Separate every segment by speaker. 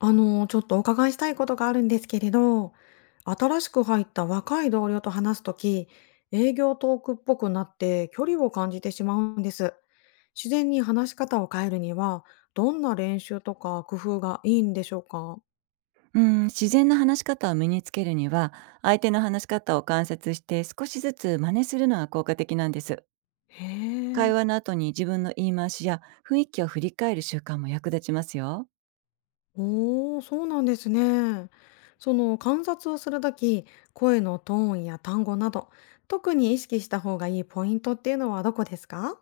Speaker 1: ちょっとお伺いしたいことがあるんですけれど、新しく入った若い同僚と話すとき、営業トークっぽくなって距離を感じてしまうんです。自然に話し方を変えるには、どんな練習とか工夫がいいんでしょうか？
Speaker 2: うん、自然な話し方を身につけるには、相手の話し方を観察して少しずつ真似するのが効果的なんです。
Speaker 1: へ
Speaker 2: 会
Speaker 1: え、
Speaker 2: 話の後に自分の言い回しや雰囲気を振り返る習慣も役立ちますよ。
Speaker 1: おー、そうなんですね。その観察をするとき、声のトーンや単語など、特に意識した方がいいポイントっていうのはどこですか？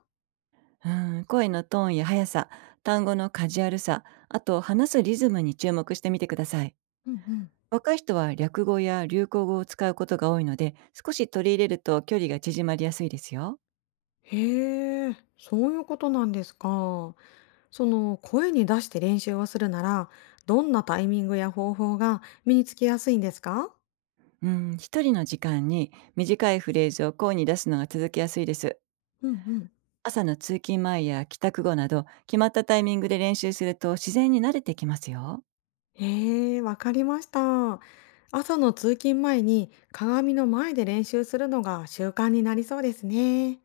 Speaker 2: うん、声のトーンや速さ、単語のカジュアルさ、あと話すリズムに注目してみてください。
Speaker 1: うん。
Speaker 2: 若い人は略語や流行語を使うことが多いので、少し取り入れると距離が縮まりやすいですよ。
Speaker 1: へえ、そういうことなんですか。その声に出して練習をするなら、どんなタイミングや方法が身につきやすいんですか？
Speaker 2: うん、一人の時間に短いフレーズを声に出すのが続きやすいです。
Speaker 1: うんうん。
Speaker 2: 朝の通勤前や帰宅後など、決まったタイミングで練習すると自然に慣れてきますよ。
Speaker 1: へえ、わかりました。朝の通勤前に鏡の前で練習するのが習慣になりそうですね。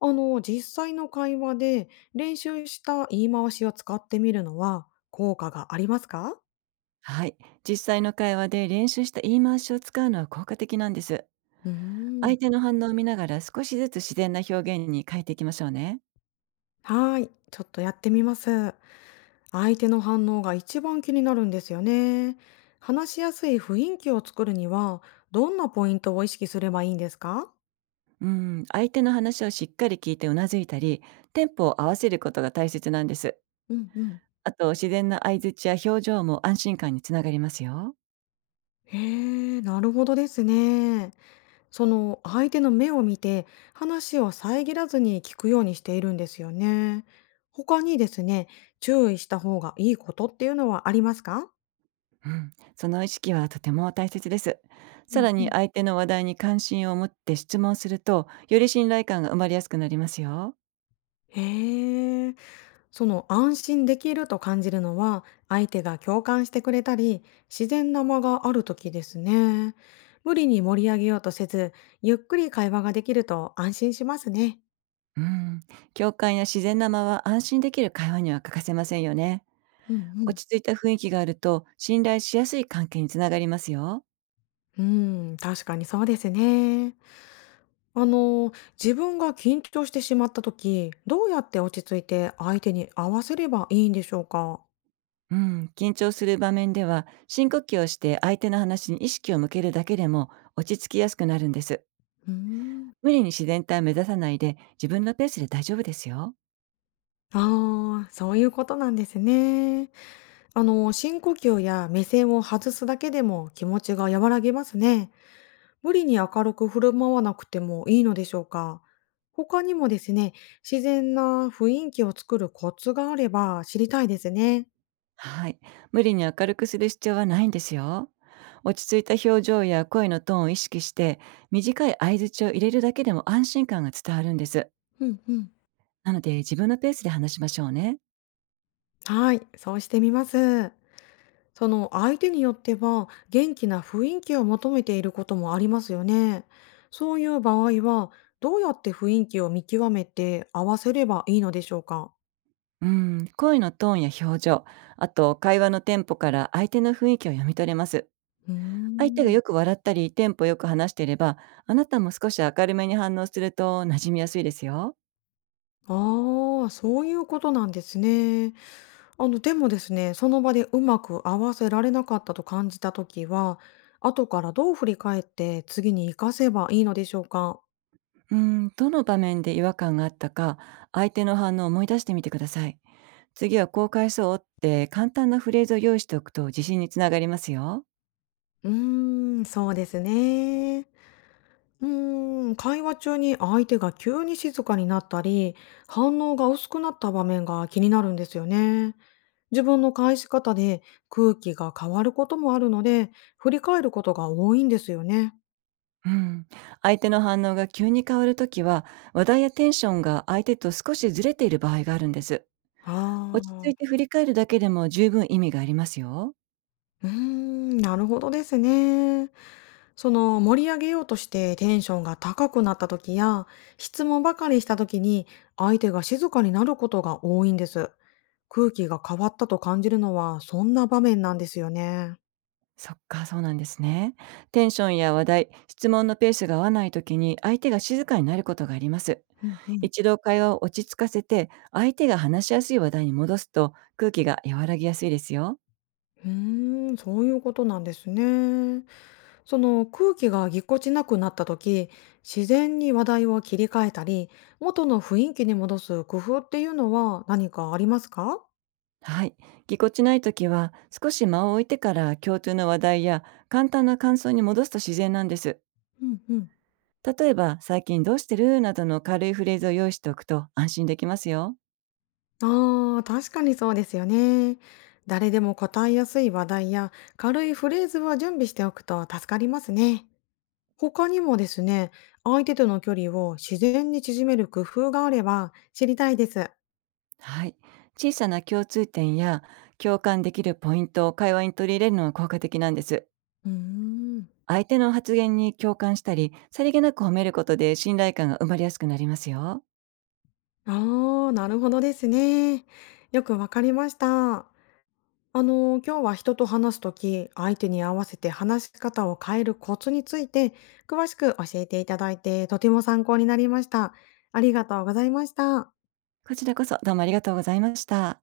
Speaker 1: あの、実際の会話で練習した言い回しを使ってみるのは効果がありますか？
Speaker 2: はい。実際の会話で練習した言い回しを使うのは効果的なんです。
Speaker 1: うーん。
Speaker 2: 相手の反応を見ながら少しずつ自然な表現に変えていきましょうね。
Speaker 1: はーい、ちょっとやってみます。相手の反応が一番気になるんですよね。話しやすい雰囲気を作るには、どんなポイントを意識すればいいんですか？
Speaker 2: うん、相手の話をしっかり聞いてうなずいたり、テンポを合わせることが大切なんです。
Speaker 1: うんうん。
Speaker 2: あと、自然な相槌や表情も安心感につながりますよ。
Speaker 1: へえ、なるほどですね。その相手の目を見て話を遮らずに聞くようにしているんですよね。他にですね、注意した方がいいことっていうのはありますか？
Speaker 2: うん、その意識はとても大切です。
Speaker 1: う
Speaker 2: さ
Speaker 1: ん
Speaker 2: ら
Speaker 1: う
Speaker 2: に
Speaker 1: ん、
Speaker 2: 相手の話題に関心を持って質問すると、より信頼感が生まれやすくなりますよ。
Speaker 1: へえ。その安心できると感じるのは相手が共感してくれたり自然な間がある時ですね。無理に盛り上げようとせずゆっくり会話ができると安心しますね。
Speaker 2: うん、共感や自然な間は安心できる会話には欠かせませんよね。
Speaker 1: うんうん。
Speaker 2: 落ち着いた雰囲気があると、信頼しやすい関係につながりますよ。
Speaker 1: うん、確かにそうですね。あの、自分が緊張してしまった時、どうやって落ち着いて相手に合わせればいいんでしょうか。
Speaker 2: うん、緊張する場面では、深呼吸をして相手の話に意識を向けるだけでも落ち着きやすくなるんです。
Speaker 1: うーん。
Speaker 2: 無理に自然体を目指さないで、自分のペースで大丈夫ですよ。
Speaker 1: ああ、そういうことなんですね。あの、深呼吸や目線を外すだけでも気持ちが和らぎますね。無理に明るく振る舞わなくてもいいのでしょうか。他にもですね、自然な雰囲気を作るコツがあれば知りたいですね。
Speaker 2: はい。無理に明るくする必要はないんですよ。落ち着いた表情や声のトーンを意識して、短い相槌を入れるだけでも安心感が伝わるんです。
Speaker 1: うんうん。
Speaker 2: なので、自分のペースで話しましょうね。
Speaker 1: はい、そうしてみます。その相手によっては元気な雰囲気を求めていることもありますよね。そういう場合は、どうやって雰囲気を見極めて合わせればいいのでしょうか。
Speaker 2: うん、声のトーンや表情、あと会話のテンポから相手の雰囲気を読み取れます。
Speaker 1: うー
Speaker 2: 相手が
Speaker 1: ん。
Speaker 2: よく笑ったり、テンポよく話していれば、あなたも少し明るめに反応すると馴染みやすいですよ。
Speaker 1: ああ、そういうことなんですね。あの、でもですね、その場でうまく合わせられなかったと感じたときは、後からどう振り返って次に活かせばいいのでしょうか？
Speaker 2: うん、どの場面で違和感があったか、相手の反応を思い出してみてください。次はこう返そうって簡単なフレーズを用意しておくと自信につながりますよ。
Speaker 1: うーん、そうですね。うーん、会話中に相手が急に静かになったり、反応が薄くなった場面が気になるんですよね。自分の返し方で空気が変わることもあるので、振り返ることが多いんですよね。
Speaker 2: うん。相手の反応が急に変わるときは、話題やテンションが相手と少しずれている場合があるんです。
Speaker 1: あ
Speaker 2: 落ち着いて
Speaker 1: あ。
Speaker 2: 振り返るだけでも十分意味がありますよ。
Speaker 1: うーん、なるほどですね。その盛り上げようとしてテンションが高くなった時や質問ばかりした時に相手が静かになることが多いんです。空気が変わったと感じるのはそんな場面なんですよね。
Speaker 2: そっか、そうなんですね。テンションや話題、質問のペースが合わないときに相手が静かになることがあります。
Speaker 1: うんうん。
Speaker 2: 一度会話を落ち着かせて、相手が話しやすい話題に戻すと空気が和らぎやすいですよ。
Speaker 1: うーん、そういうことなんですね。その空気がぎこちなくなった時、自然に話題を切り替えたり、元の雰囲気に戻す工夫っていうのは何かありますか？
Speaker 2: はい。ぎこちないときは、少し間を置いてから共通の話題や簡単な感想に戻すと自然なんです。
Speaker 1: ううん、ん。
Speaker 2: 例えば、最近どうしてるなどの軽いフレーズを用意しておくと安心できますよ。
Speaker 1: ああ、確かにそうですよね。誰でも答えやすい話題や軽いフレーズは準備しておくと助かりますね。他にもですね、相手との距離を自然に縮める工夫があれば知りたいです。
Speaker 2: はい。小さな共通点や共感できるポイントを会話に取り入れるのは効果的なんです。
Speaker 1: うーん。
Speaker 2: 相手の発言に共感したり、さりげなく褒めることで信頼感が生まれやすくなりますよ。
Speaker 1: ああ、なるほどですね。よくわかりました。あの、今日は人と話すとき、相手に合わせて話し方を変えるコツについて、詳しく教えていただいて、とても参考になりました。ありがとうございました。
Speaker 2: こちらこそどうもありがとうございました。